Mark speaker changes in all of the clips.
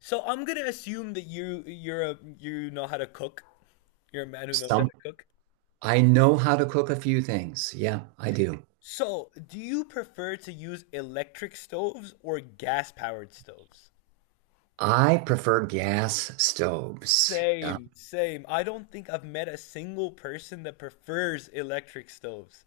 Speaker 1: So, I'm gonna assume that you you're a you know how to cook. You're a man who knows how to
Speaker 2: Some
Speaker 1: cook.
Speaker 2: I know how to cook a few things. Yeah, I do.
Speaker 1: So do you prefer to use electric stoves or gas powered stoves?
Speaker 2: I prefer gas stoves.
Speaker 1: Same, same. I don't think I've met a single person that prefers electric stoves.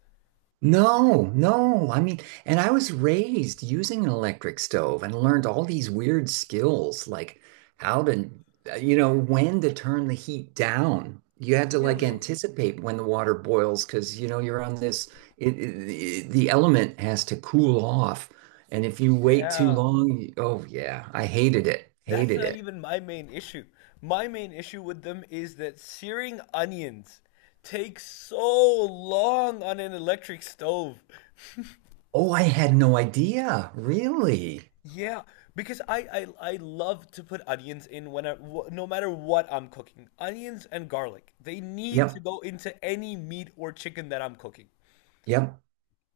Speaker 2: No, no. I mean, And I was raised using an electric stove and learned all these weird skills, like how to, you know, when to turn the heat down. You had to like
Speaker 1: Really?
Speaker 2: anticipate when the water boils because, you're on this, the element has to cool off. And if you wait too
Speaker 1: Yeah.
Speaker 2: long, oh yeah, I hated it.
Speaker 1: That's
Speaker 2: Hated
Speaker 1: not
Speaker 2: it.
Speaker 1: even my main issue. My main issue with them is that searing onions takes so long on an electric stove.
Speaker 2: Oh, I had no idea. Really?
Speaker 1: Yeah, because I love to put onions in when no matter what I'm cooking. Onions and garlic. They need to
Speaker 2: Yep.
Speaker 1: go into any meat or chicken that I'm cooking
Speaker 2: Yep.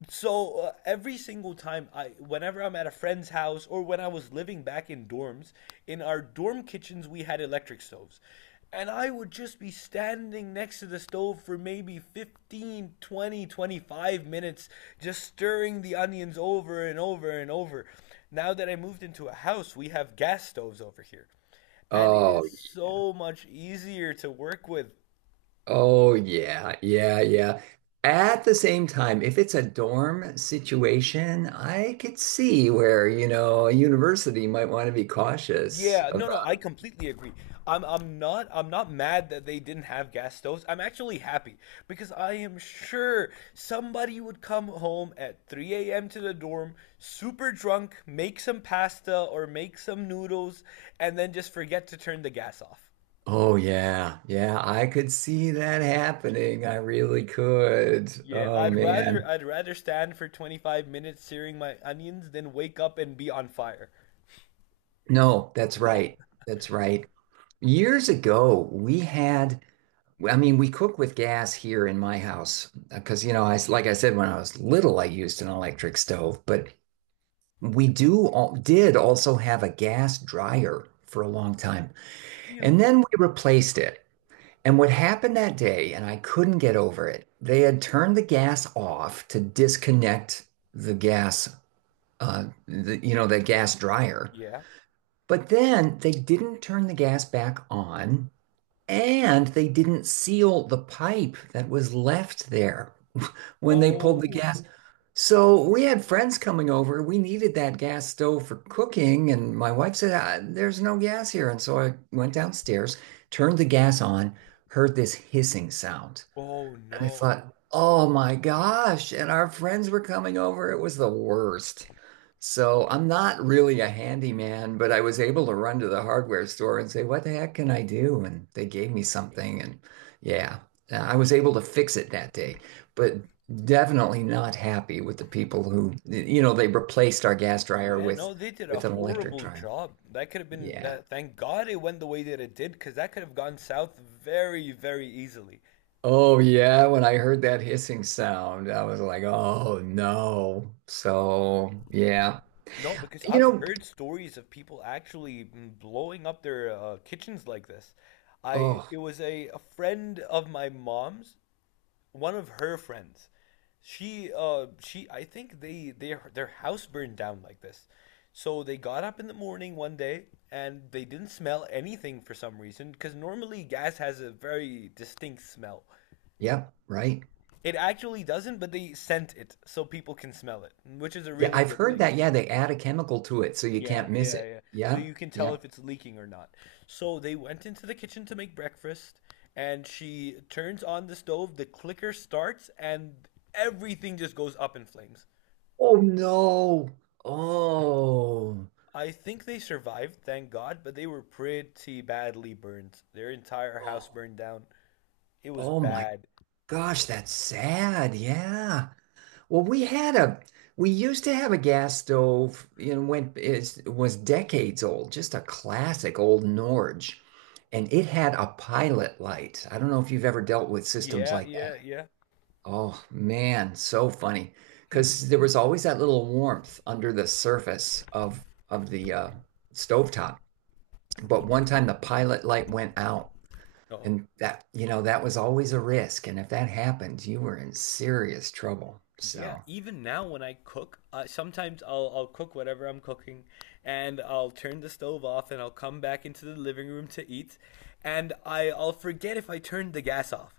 Speaker 1: so every single time whenever I'm at a friend's house or when I was living back in dorms, in our dorm kitchens we had electric stoves. And I would just be standing next to the stove for maybe 15, 20, 25 minutes, just stirring the onions over and over and over. Now that I moved into a house, we have gas stoves over here. And it
Speaker 2: Oh,
Speaker 1: is so much easier to work with.
Speaker 2: oh yeah. Yeah, yeah. At the same time, if it's a dorm situation, I could see where, you know, a university might want to be cautious
Speaker 1: Yeah, no, no,
Speaker 2: about.
Speaker 1: I completely agree. I'm not mad that they didn't have gas stoves. I'm actually happy because I am sure somebody would come home at 3 a.m. to the dorm, super drunk, make some pasta or make some noodles, and then just forget to turn the gas off.
Speaker 2: Oh yeah. Yeah, I could see that happening. I really could.
Speaker 1: Yeah,
Speaker 2: Oh
Speaker 1: I'd rather
Speaker 2: man.
Speaker 1: I'd rather stand for 25 minutes searing my onions than wake up and be on fire.
Speaker 2: No, that's right. That's right. Years ago, we had well, I mean, we cook with gas here in my house because, you know, I like I said, when I was little, I used an electric stove, but we do all, did also have a gas dryer for a long time.
Speaker 1: Really?
Speaker 2: And then we replaced it. And what happened that day, and I couldn't get over it, they had turned the gas off to disconnect the gas, the, the gas dryer.
Speaker 1: Yeah.
Speaker 2: But then they didn't turn the gas back on. And they didn't seal the pipe that was left there when they pulled the
Speaker 1: Oh,
Speaker 2: gas. So we had friends coming over. We needed that gas stove for cooking. And my wife said, "Ah, there's no gas here." And so I went downstairs, turned the gas on, heard this hissing sound.
Speaker 1: oh
Speaker 2: And I
Speaker 1: no.
Speaker 2: thought, oh my gosh. And our friends were coming over. It was the worst. So I'm not really a handyman, but I was able to run to the hardware store and say, what the heck can I do? And they gave me something. And yeah, I was able to fix it that day, but definitely not happy with the people who, you know, they replaced our gas dryer
Speaker 1: Yeah, no, they did a
Speaker 2: with an electric
Speaker 1: horrible
Speaker 2: dryer.
Speaker 1: job. That could have been
Speaker 2: Yeah.
Speaker 1: that. Thank God it went the way that it did, because that could have gone south very, very easily.
Speaker 2: Oh yeah, when I heard that hissing sound, I was like, "Oh no." So, yeah.
Speaker 1: No, because
Speaker 2: You
Speaker 1: I've
Speaker 2: know,
Speaker 1: heard stories of people actually blowing up their kitchens like this. I
Speaker 2: oh,
Speaker 1: it was a friend of my mom's, one of her friends. She uh she i think they their house burned down like this. So they got up in the morning one day and they didn't smell anything for some reason, because normally gas has a very distinct smell.
Speaker 2: yep, right.
Speaker 1: It actually doesn't, but they scent it so people can smell it, which is a
Speaker 2: Yeah,
Speaker 1: really
Speaker 2: I've
Speaker 1: good
Speaker 2: heard
Speaker 1: thing.
Speaker 2: that. Yeah, they add a chemical to it so you
Speaker 1: Yeah,
Speaker 2: can't miss
Speaker 1: yeah,
Speaker 2: it.
Speaker 1: yeah. So
Speaker 2: Yeah.
Speaker 1: you can tell
Speaker 2: Yeah.
Speaker 1: if it's leaking or not. So they went into the kitchen to make breakfast, and she turns on the stove, the clicker starts, and everything just goes up in flames.
Speaker 2: Oh no. Oh.
Speaker 1: I think they survived, thank God, but they were pretty badly burned. Their entire house
Speaker 2: Oh.
Speaker 1: burned down. It was
Speaker 2: Oh my
Speaker 1: bad.
Speaker 2: gosh, that's sad. Yeah. Well, we had a we used to have a gas stove, you know, went it was decades old, just a classic old Norge, and it had a pilot light. I don't know if you've ever dealt with systems
Speaker 1: Yeah,
Speaker 2: like that.
Speaker 1: yeah,
Speaker 2: Oh man, so funny.
Speaker 1: yeah.
Speaker 2: Because there was always that little warmth under the surface of the stovetop. But one time the pilot light went out,
Speaker 1: Oh.
Speaker 2: and that, you know, that was always a risk. And if that happened, you were in serious trouble.
Speaker 1: Yeah,
Speaker 2: So.
Speaker 1: even now when I cook, sometimes I'll cook whatever I'm cooking, and I'll turn the stove off, and I'll come back into the living room to eat, and I'll forget if I turned the gas off,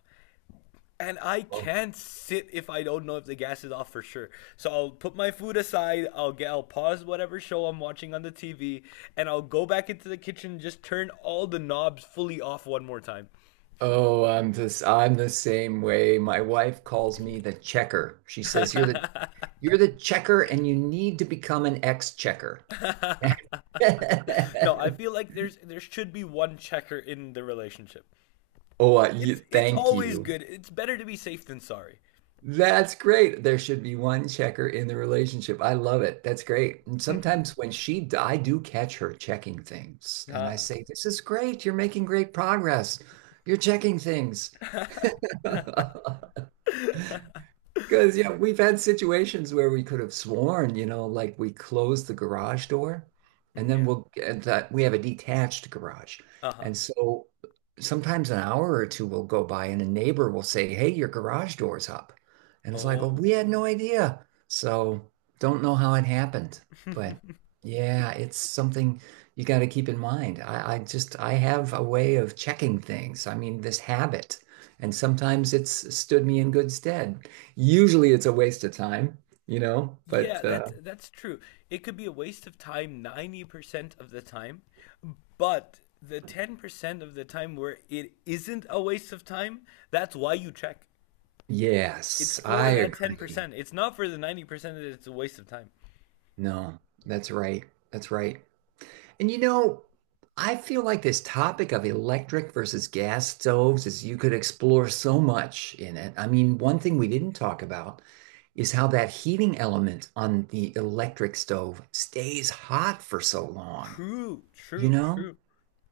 Speaker 1: and I can't sit if I don't know if the gas is off for sure. So I'll put my food aside, I'll pause whatever show I'm watching on the TV, and I'll go back into the kitchen, and just turn all the knobs fully off one more time.
Speaker 2: Oh, I'm the same way. My wife calls me the checker. She says, "You're the you're the checker and you need to become an ex-checker."
Speaker 1: No, I feel like there should be one checker in the relationship.
Speaker 2: Oh, you,
Speaker 1: It's
Speaker 2: thank
Speaker 1: always
Speaker 2: you.
Speaker 1: good. It's better to be safe than sorry.
Speaker 2: That's great. There should be one checker in the relationship. I love it. That's great. And sometimes when she, I do catch her checking things, and I
Speaker 1: Ah.
Speaker 2: say, "This is great. You're making great progress. You're checking things." Because, yeah, we've had situations where we could have sworn, you know, like we close the garage door and then
Speaker 1: Yeah.
Speaker 2: we'll and that we have a detached garage.
Speaker 1: Uh-huh.
Speaker 2: And so sometimes an hour or two will go by and a neighbor will say, "Hey, your garage door's up." And it's like, "Oh, we
Speaker 1: Oh.
Speaker 2: had no idea." So don't know how it happened. But yeah, it's something you got to keep in mind. I just, I have a way of checking things. I mean, this habit. And sometimes it's stood me in good stead. Usually it's a waste of time, you know,
Speaker 1: Yeah,
Speaker 2: but
Speaker 1: that's true. It could be a waste of time 90% of the time, but the 10% of the time where it isn't a waste of time, that's why you check. It's
Speaker 2: yes, I
Speaker 1: for that
Speaker 2: agree.
Speaker 1: 10%. It's not for the 90% that it's a waste of time.
Speaker 2: No, that's right. That's right. And you know, I feel like this topic of electric versus gas stoves is you could explore so much in it. I mean, one thing we didn't talk about is how that heating element on the electric stove stays hot for so long,
Speaker 1: True,
Speaker 2: you
Speaker 1: true,
Speaker 2: know?
Speaker 1: true.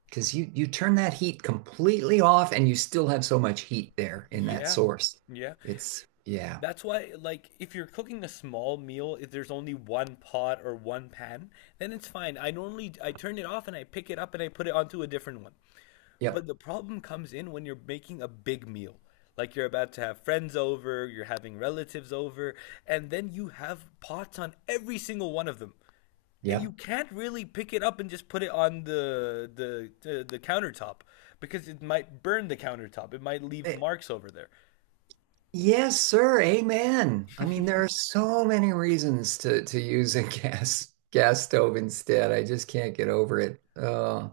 Speaker 2: Because you turn that heat completely off and you still have so much heat there in that
Speaker 1: Yeah.
Speaker 2: source.
Speaker 1: Yeah.
Speaker 2: It's yeah.
Speaker 1: That's why, like, if you're cooking a small meal, if there's only one pot or one pan, then it's fine. I normally I turn it off and I pick it up and I put it onto a different one.
Speaker 2: Yep.
Speaker 1: But the problem comes in when you're making a big meal. Like you're about to have friends over, you're having relatives over, and then you have pots on every single one of them. And you
Speaker 2: Yep.
Speaker 1: can't really pick it up and just put it on the countertop, because it might burn the countertop. It might leave
Speaker 2: Eh,
Speaker 1: marks over there.
Speaker 2: yes, sir. Amen. I mean, there are so many reasons to use a gas stove instead. I just can't get over it. Uh,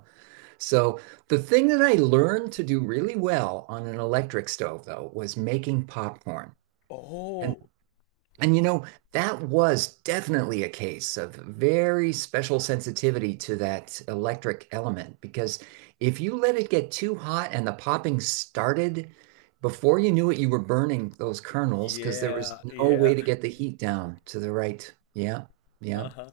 Speaker 2: so the thing that I learned to do really well on an electric stove, though, was making popcorn. And
Speaker 1: Oh.
Speaker 2: you know, that was definitely a case of very special sensitivity to that electric element because if you let it get too hot and the popping started, before you knew it, you were burning those kernels because there
Speaker 1: Yeah,
Speaker 2: was no
Speaker 1: yeah.
Speaker 2: way to get the heat down to the right. Yeah, yeah.
Speaker 1: Uh-huh.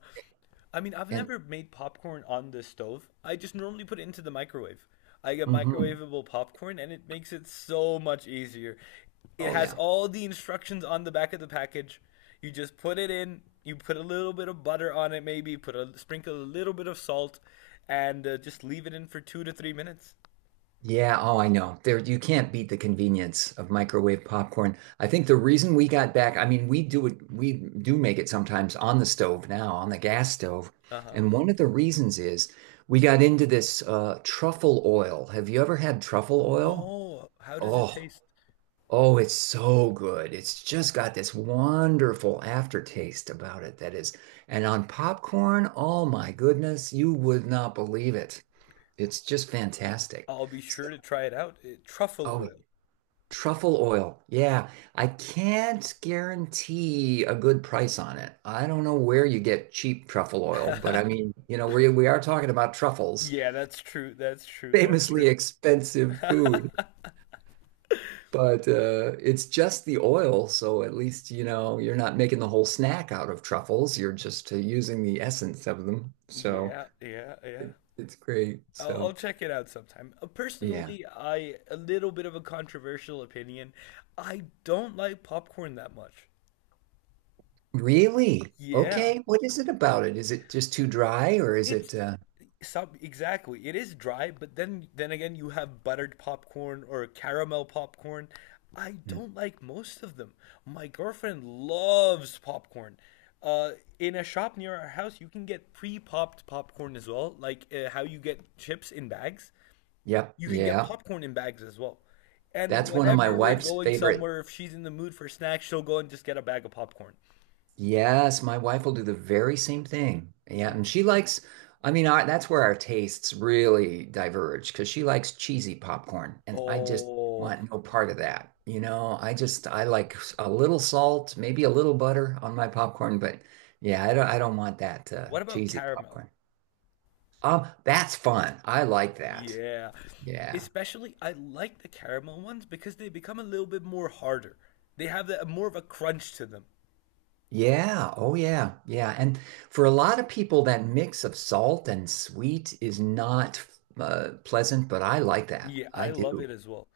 Speaker 1: I mean, I've
Speaker 2: And
Speaker 1: never made popcorn on the stove. I just normally put it into the microwave. I get
Speaker 2: mhm.
Speaker 1: microwavable popcorn and it makes it so much easier. It
Speaker 2: Oh,
Speaker 1: has
Speaker 2: yeah.
Speaker 1: all the instructions on the back of the package. You just put it in, you put a little bit of butter on it maybe, put a sprinkle a little bit of salt and just leave it in for 2 to 3 minutes.
Speaker 2: Yeah, oh, I know. There, you can't beat the convenience of microwave popcorn. I think the reason we got back, I mean, we do it, we do make it sometimes on the stove now, on the gas stove.
Speaker 1: Uh-huh.
Speaker 2: And one of the reasons is we got into this truffle oil. Have you ever had truffle oil?
Speaker 1: No, how does it
Speaker 2: Oh,
Speaker 1: taste?
Speaker 2: oh, it's so good. It's just got this wonderful aftertaste about it that is. And on popcorn, oh my goodness, you would not believe it. It's just fantastic.
Speaker 1: I'll be
Speaker 2: So,
Speaker 1: sure to try it out. Truffle
Speaker 2: oh truffle oil. Yeah, I can't guarantee a good price on it. I don't know where you get cheap truffle oil, but
Speaker 1: oil.
Speaker 2: I mean, you know, we are talking about truffles,
Speaker 1: Yeah, that's true. That's true. That's true.
Speaker 2: famously expensive food, but it's just the oil, so at least, you know, you're not making the whole snack out of truffles. You're just using the essence of them. So
Speaker 1: Yeah, yeah, yeah.
Speaker 2: it, it's great.
Speaker 1: I'll
Speaker 2: So,
Speaker 1: check it out sometime.
Speaker 2: yeah.
Speaker 1: Personally, I a little bit of a controversial opinion. I don't like popcorn that much.
Speaker 2: Really?
Speaker 1: Yeah.
Speaker 2: Okay. What is it about it? Is it just too dry or is
Speaker 1: It's
Speaker 2: it
Speaker 1: Some exactly. It is dry, but then again you have buttered popcorn or caramel popcorn. I
Speaker 2: hmm.
Speaker 1: don't like most of them. My girlfriend loves popcorn. Uh, in a shop near our house, you can get pre-popped popcorn as well, like how you get chips in bags.
Speaker 2: Yep.
Speaker 1: You can get
Speaker 2: Yeah.
Speaker 1: popcorn in bags as well. And
Speaker 2: That's one of my
Speaker 1: whenever we're
Speaker 2: wife's
Speaker 1: going
Speaker 2: favorite.
Speaker 1: somewhere, if she's in the mood for snacks, she'll go and just get a bag of popcorn.
Speaker 2: Yes, my wife will do the very same thing. Yeah, and she likes, I mean, our, that's where our tastes really diverge because she likes cheesy popcorn, and I just
Speaker 1: Oh,
Speaker 2: want no part of that. You know, I just I like a little salt, maybe a little butter on my popcorn, but yeah, I don't want that
Speaker 1: what about
Speaker 2: cheesy
Speaker 1: caramel?
Speaker 2: popcorn. That's fun. I like that.
Speaker 1: Yeah.
Speaker 2: Yeah.
Speaker 1: Especially, I like the caramel ones because they become a little bit more harder. They have that, more of a crunch to them.
Speaker 2: Yeah. Oh, yeah. Yeah. And for a lot of people, that mix of salt and sweet is not pleasant, but I like that.
Speaker 1: Yeah,
Speaker 2: I
Speaker 1: I love
Speaker 2: do.
Speaker 1: it as well.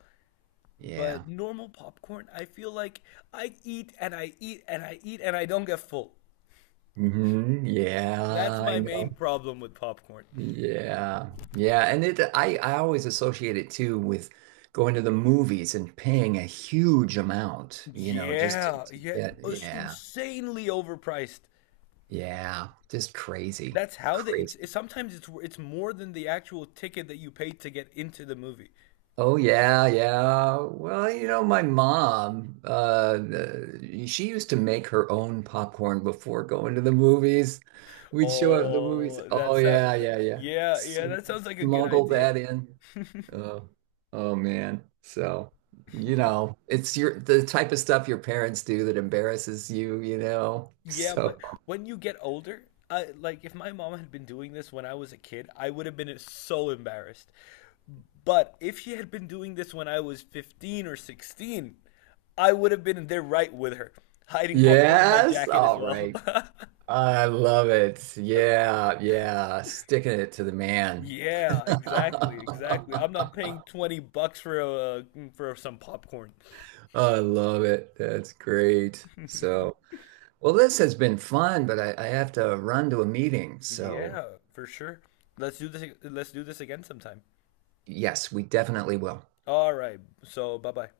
Speaker 2: Yeah.
Speaker 1: But normal popcorn, I feel like I eat and I eat and I eat and I don't get full.
Speaker 2: hmm
Speaker 1: That's
Speaker 2: Yeah, I
Speaker 1: my main
Speaker 2: know.
Speaker 1: problem with popcorn.
Speaker 2: Yeah. Yeah. And it, I always associate it too with going to the movies and paying a huge amount, you know, just
Speaker 1: Yeah,
Speaker 2: to
Speaker 1: yeah,
Speaker 2: get,
Speaker 1: it's
Speaker 2: yeah.
Speaker 1: insanely overpriced.
Speaker 2: Yeah. Just crazy.
Speaker 1: That's how they.
Speaker 2: Crazy.
Speaker 1: It's sometimes it's more than the actual ticket that you paid to get into the movie.
Speaker 2: Oh yeah, yeah. Well, you know, my mom, she used to make her own popcorn before going to the movies. We'd show up at the movies.
Speaker 1: Oh,
Speaker 2: Oh
Speaker 1: that's
Speaker 2: yeah, yeah, yeah.
Speaker 1: yeah, yeah, that sounds like a good
Speaker 2: Smuggle
Speaker 1: idea.
Speaker 2: that in. Oh, oh man. So, you know, it's your the type of stuff your parents do that embarrasses you, you know.
Speaker 1: Yeah, but
Speaker 2: So,
Speaker 1: when you get older, like if my mom had been doing this when I was a kid, I would have been so embarrassed. But if she had been doing this when I was 15 or 16, I would have been there right with her, hiding popcorn in my
Speaker 2: yes,
Speaker 1: jacket as
Speaker 2: all
Speaker 1: well.
Speaker 2: right. I love it. Yeah, yeah. Sticking it to the man.
Speaker 1: Yeah, exactly, exactly.
Speaker 2: I
Speaker 1: I'm not paying 20 bucks for some popcorn.
Speaker 2: love it. That's great. So, well, this has been fun, but I have to run to a meeting. So,
Speaker 1: Yeah, for sure. Let's do this again sometime.
Speaker 2: yes, we definitely will.
Speaker 1: All right. So bye bye.